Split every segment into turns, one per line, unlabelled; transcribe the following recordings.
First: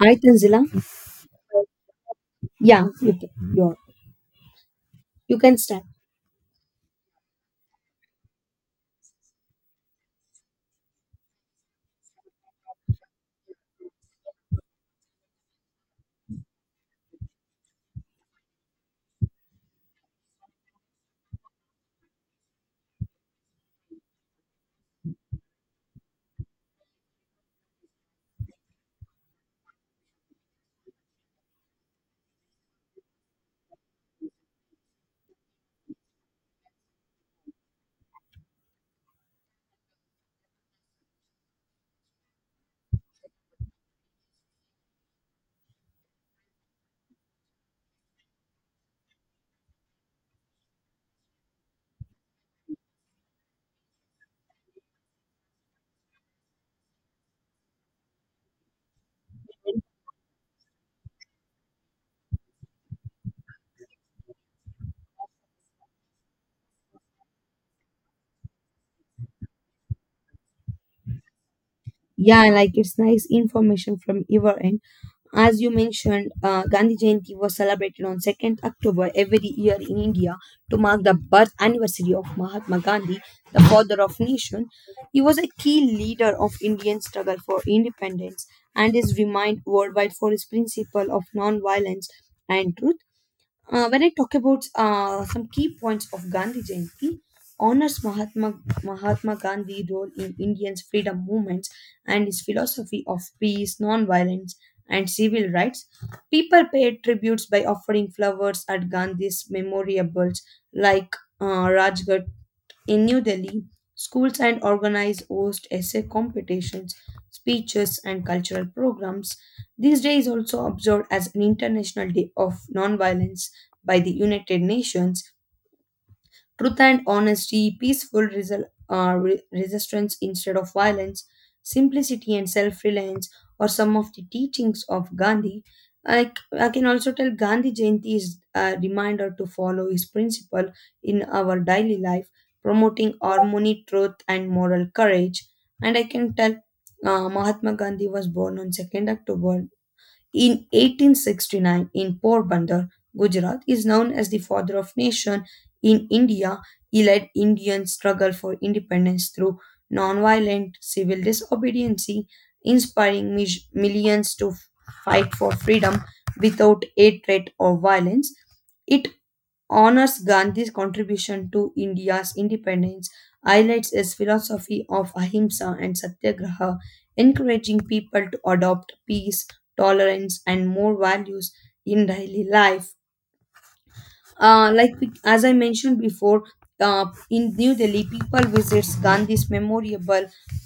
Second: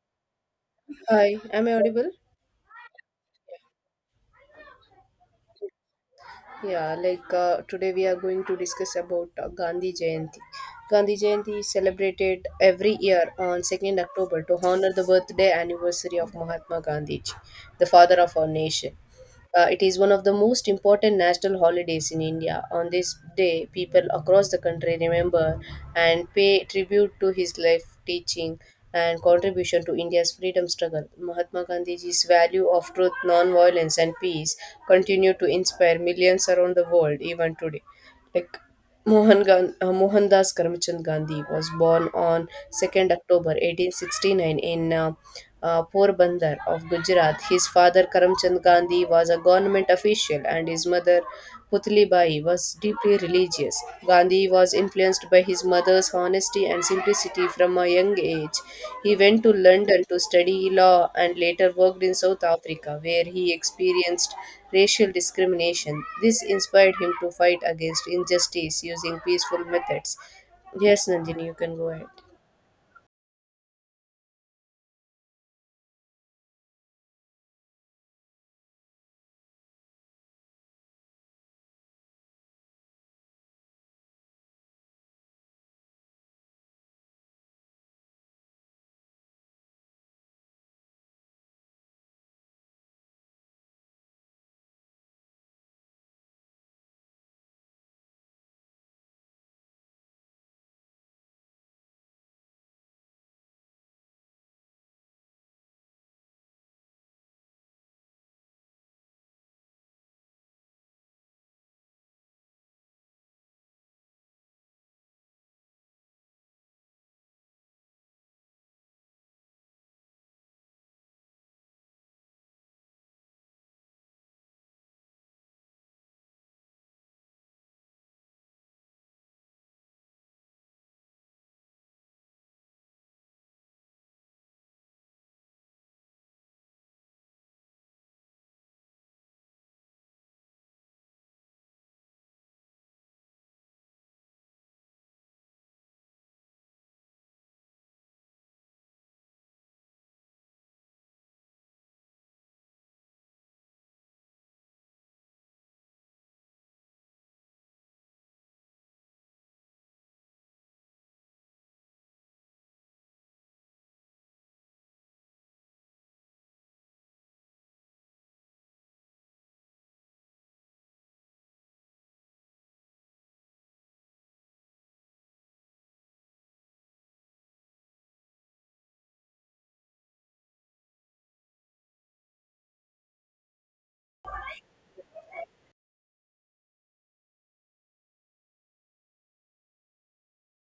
Hi, Tanzila.
Hi, am I audible?
Yeah, you can, you can start.
Yeah, today we are going to discuss about Gandhi Jayanti. Gandhi Jayanti is celebrated every year on 2nd October to honor the birthday anniversary of Mahatma Gandhi, the father of our nation. It is one of the most important national holidays in India. On this day, people across the country remember and pay tribute to his life, teaching, and contribution to India's freedom struggle. Mahatma Gandhiji's value of truth, non-violence, and peace continue to inspire millions around the world even today. Like Mohandas Karamchand Gandhi was born on 2nd October 1869 in Porbandar of Gujarat. His father, Karamchand Gandhi, was a government official, and his mother, Putli Bai, was deeply religious. Gandhi was influenced by his mother's honesty and simplicity from a young age. He went to London to study law and later worked in South Africa, where he experienced racial discrimination. This inspired him to fight against injustice using peaceful methods. Yes, Nandini, you can go ahead.
Yeah, like it's nice information from your end. As you mentioned, Gandhi Jayanti was celebrated on 2nd October every year in India to mark the birth anniversary of Mahatma Gandhi, the father of nation. He was a key leader of Indian struggle for independence and is renowned worldwide for his principle of non-violence and truth. When I talk about some key points of Gandhi Jayanti, honors Mahatma Gandhi's role in Indian's freedom movements and his philosophy of peace, non-violence, and civil rights. People paid tributes by offering flowers at Gandhi's memorials like Rajghat in New Delhi, schools and organized host essay competitions, speeches, and cultural programs. This day is also observed as an International Day of Nonviolence by the United Nations. Truth and honesty, resistance instead of violence, simplicity and self reliance are some of the teachings of Gandhi. I, I can also tell Gandhi Jayanti is a reminder to follow his principle in our daily life, promoting harmony, truth, and moral courage. And I can tell Mahatma Gandhi was born on 2nd October in 1869, in Porbandar, Gujarat, is known as the father of nation. In India, he led Indian struggle for independence through nonviolent civil disobedience, inspiring millions to fight for freedom without hatred or violence. It honors Gandhi's contribution to India's independence, highlights his philosophy of ahimsa and satyagraha, encouraging people to adopt peace, tolerance, and more values in daily life, like we, as I mentioned before, in New Delhi, people visits Gandhi's memorial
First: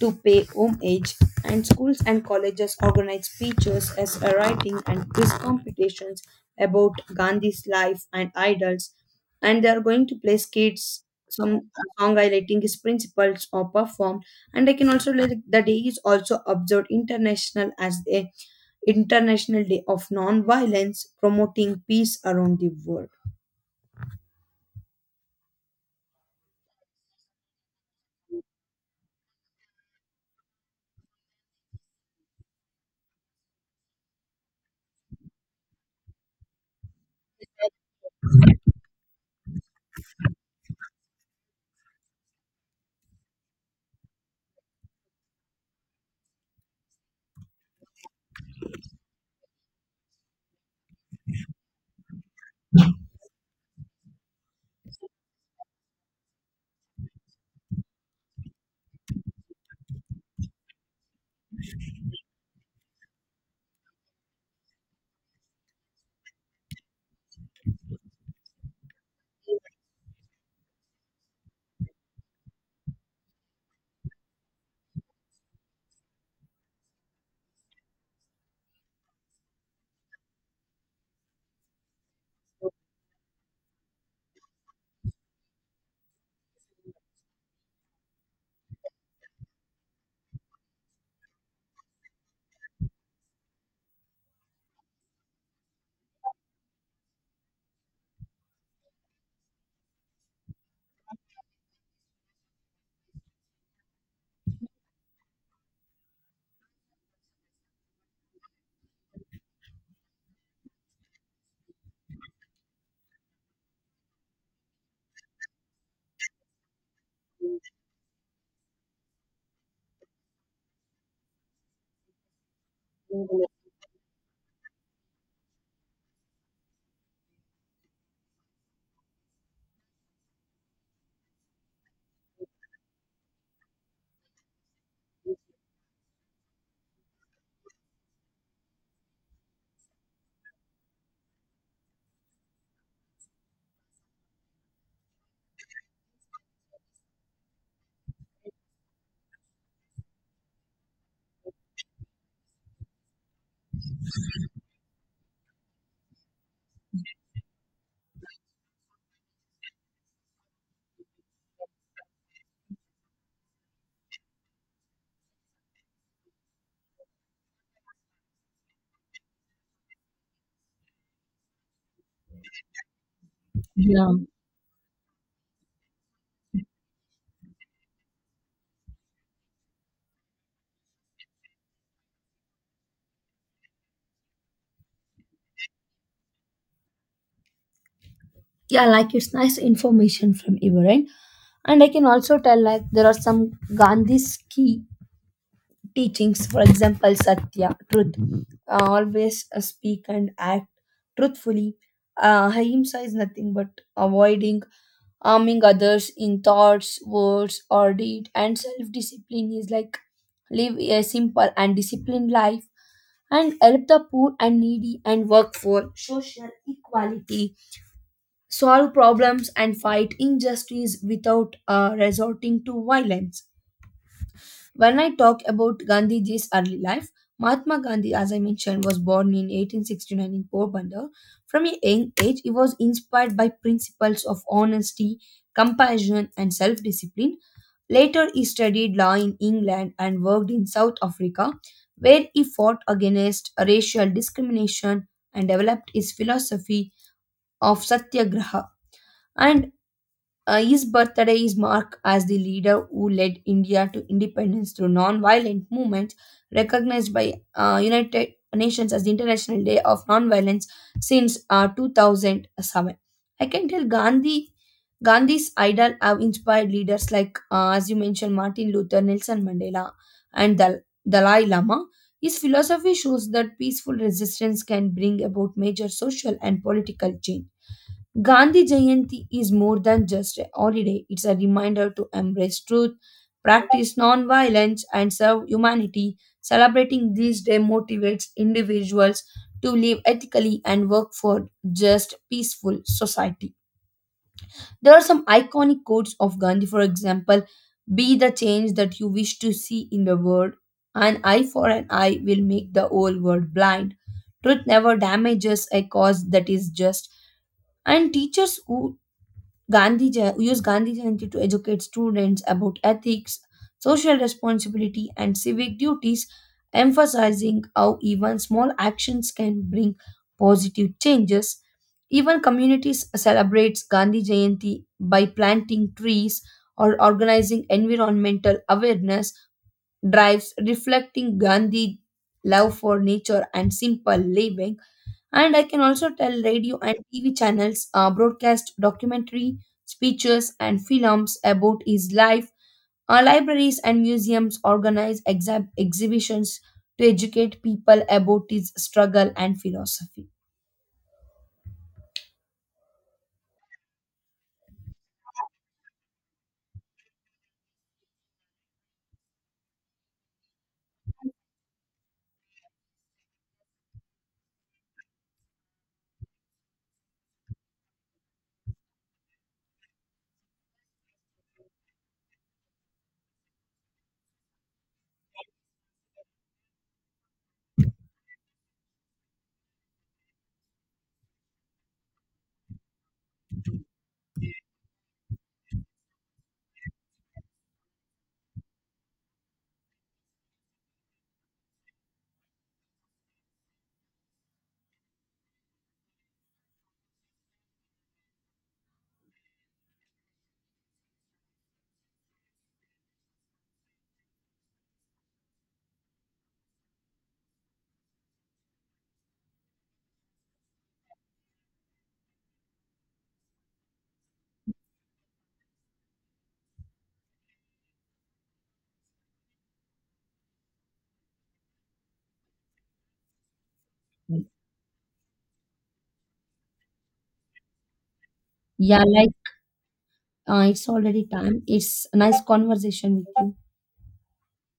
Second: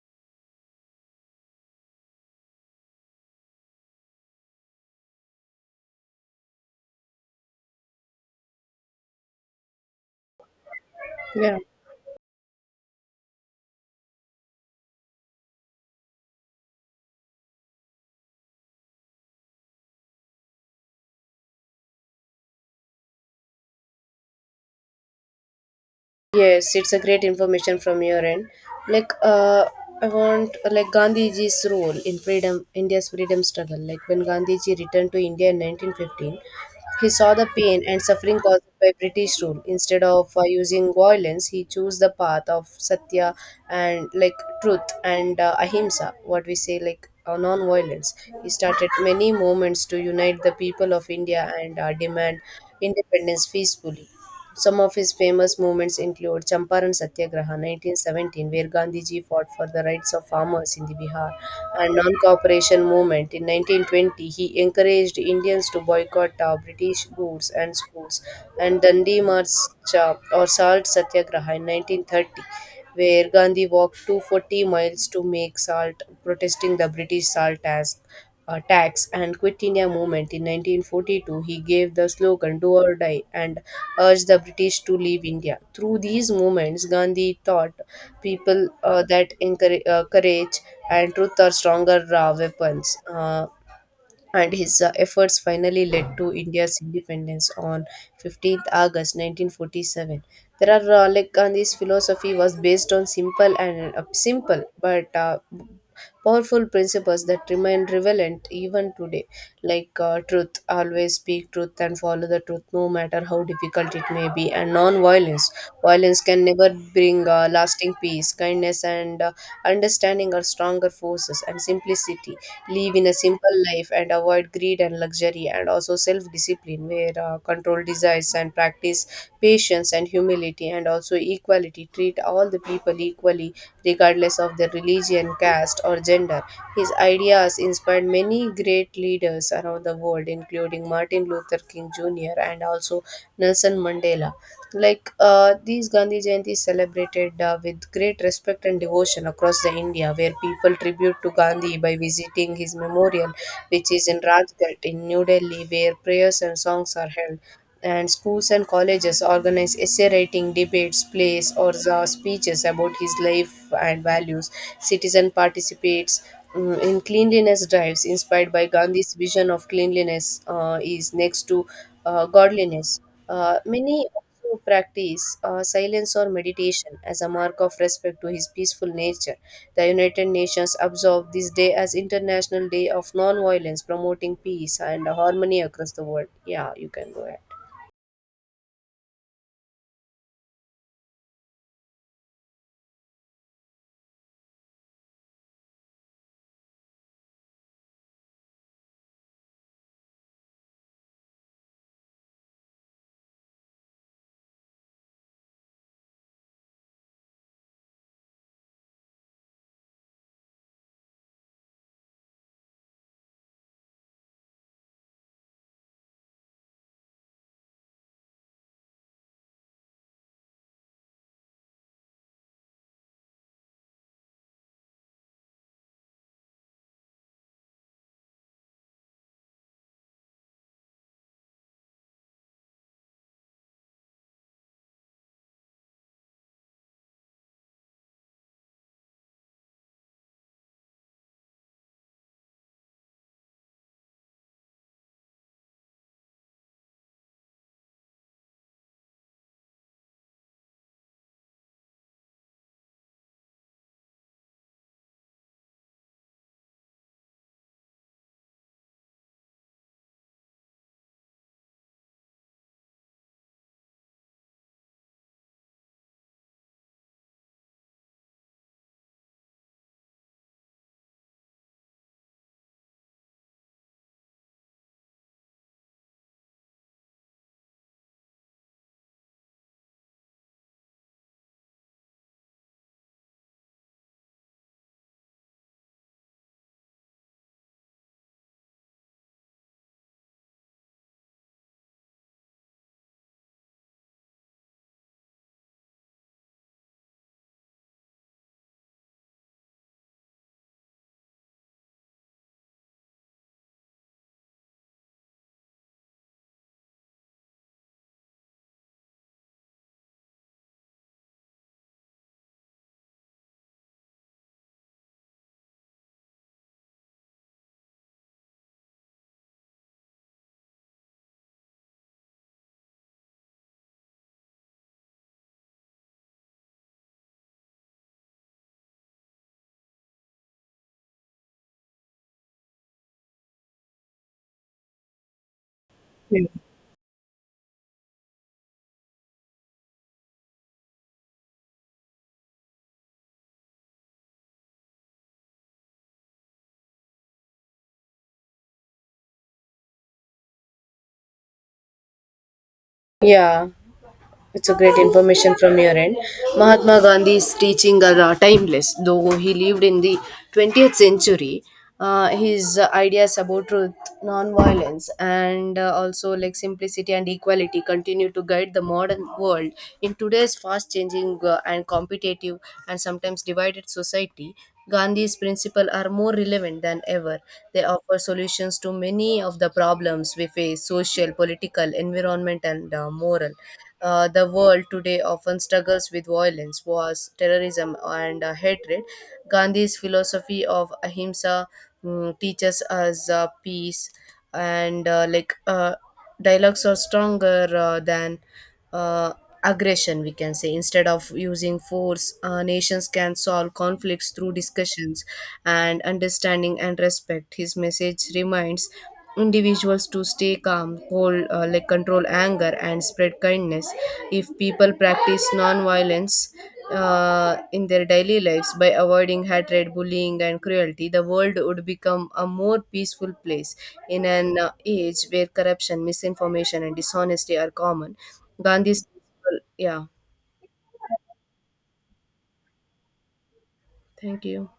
to pay homage, and schools and colleges organize speeches as a writing and quiz competitions about Gandhi's life and idols, and they are going to play skits. Some
Yeah.
song highlighting his principles or performed. And I can also like the day is also observed international as a international day of non-violence promoting peace around the world.
Yes, it's a great information from your end. Like, I want like Gandhiji's role in freedom, India's freedom struggle. Like when Gandhiji returned to India in 1915, he saw the pain and suffering caused by British rule. Instead of using violence, he chose the path of satya and truth and ahimsa. What we say, non-violence. He started many movements to unite the people of India and demand independence peacefully. Some of his famous movements include Champaran Satyagraha 1917, where Gandhiji fought for the rights of farmers in the Bihar, and non-cooperation movement. In 1920, he encouraged Indians to boycott British goods and schools, and Dandi March or Salt Satyagraha in 1930, where Gandhi walked 240 miles to make salt, protesting the British salt tax and Quit India movement in 1942, he gave the slogan "Do or Die" and urged the British to leave India. Through these movements, Gandhi taught people that courage and truth are stronger weapons. And his efforts finally led to India's independence on 15th August 1947. There are like Gandhi's philosophy was based on simple but powerful principles that remain relevant even today, truth, always speak truth and follow the truth, no matter how difficult it may be, and non-violence. Violence can never bring lasting peace, kindness, and understanding are stronger forces, and simplicity, live in a simple life and avoid greed and luxury, and also self discipline, where control desires and practice patience and humility, and also equality, treat all the people equally regardless of their religion, caste, or gender. His ideas inspired many great leaders around the world, including Martin Luther King Jr. and also Nelson Mandela. Like these Gandhi Jayanti is celebrated with great respect and devotion across the India, where people tribute to Gandhi by visiting his memorial, which is in Rajghat in New Delhi, where prayers and songs are held, and schools and colleges organize essay writing, debates, plays, or the speeches about his life and values. Citizen participates, in cleanliness drives inspired by Gandhi's vision of cleanliness is next to godliness. Many
Yeah,
also practice silence or meditation as a mark of respect to his peaceful nature. The United Nations observed this day as International Day of Non-Violence, promoting peace and harmony across the world. Yeah, you can go ahead.
yeah, like it's nice information from you, right? And I can also tell like there are some Gandhi's key teachings, for example, satya truth. Always speak and act truthfully. Ahimsa is nothing but avoiding harming others in thoughts, words, or deed, and self-discipline is like live a simple and disciplined life and help the poor and needy and work for social equality, solve problems and fight injustice without resorting to violence. When I talk about Gandhiji's early life, Mahatma Gandhi, as I mentioned, was born in 1869 in Porbandar. From a young age, he was inspired by principles of honesty, compassion, and self discipline. Later, he studied law in England and worked in South Africa, where he fought against racial discrimination and developed his philosophy of Satyagraha. And his birthday is marked as the leader who led India to independence through non-violent movements, recognized by United Nations as the International Day of Non-Violence since 2007. I can tell Gandhi's idol have inspired leaders like, as you mentioned, Martin Luther, Nelson Mandela, and Dalai Lama. His philosophy shows that peaceful resistance can bring about major social and political change. Gandhi Jayanti is more than just a holiday, it's a reminder to embrace truth, practice non-violence, and serve humanity. Celebrating this day motivates individuals to live ethically and work for just peaceful society. There are some iconic quotes of Gandhi, for example, be the change that you wish to see in the world. An eye for an eye will make the whole world blind. Truth never damages a cause that is just. And teachers who use Gandhi Jayanti to educate students about ethics, social responsibility, and civic duties, emphasizing how even small actions can bring positive changes. Even communities celebrates Gandhi Jayanti by planting trees or organizing environmental awareness drives reflecting Gandhi love for nature and simple living. And I can also tell radio and TV channels broadcast documentary, speeches, and films about his life. Our libraries and museums organize exhibitions to educate people about his struggle and philosophy.
Yeah. It's a great information from your end. Mahatma Gandhi's teaching are timeless, though he lived in the 20th century. His ideas about truth, non-violence, and also like simplicity and equality continue to guide the modern world in today's fast-changing and competitive and sometimes divided society. Gandhi's principles are more relevant than ever. They offer solutions to many of the problems we face: social, political, environmental, and moral. The world today often struggles with violence, wars, terrorism, and hatred. Gandhi's philosophy of ahimsa, teaches us peace, and dialogues are stronger than. Uh, aggression, we can say. Instead of using force, nations can solve conflicts through discussions and understanding and respect. His message reminds individuals to stay calm, hold, control anger, and spread kindness. If people practice non-violence in their daily lives by avoiding hatred, bullying, and cruelty, the world would become a more peaceful place. In an age where corruption, misinformation, and dishonesty are common,
Yeah,
Gandhi's,
like
well, yeah.
it's already time. It's a nice conversation with you.
Thank you.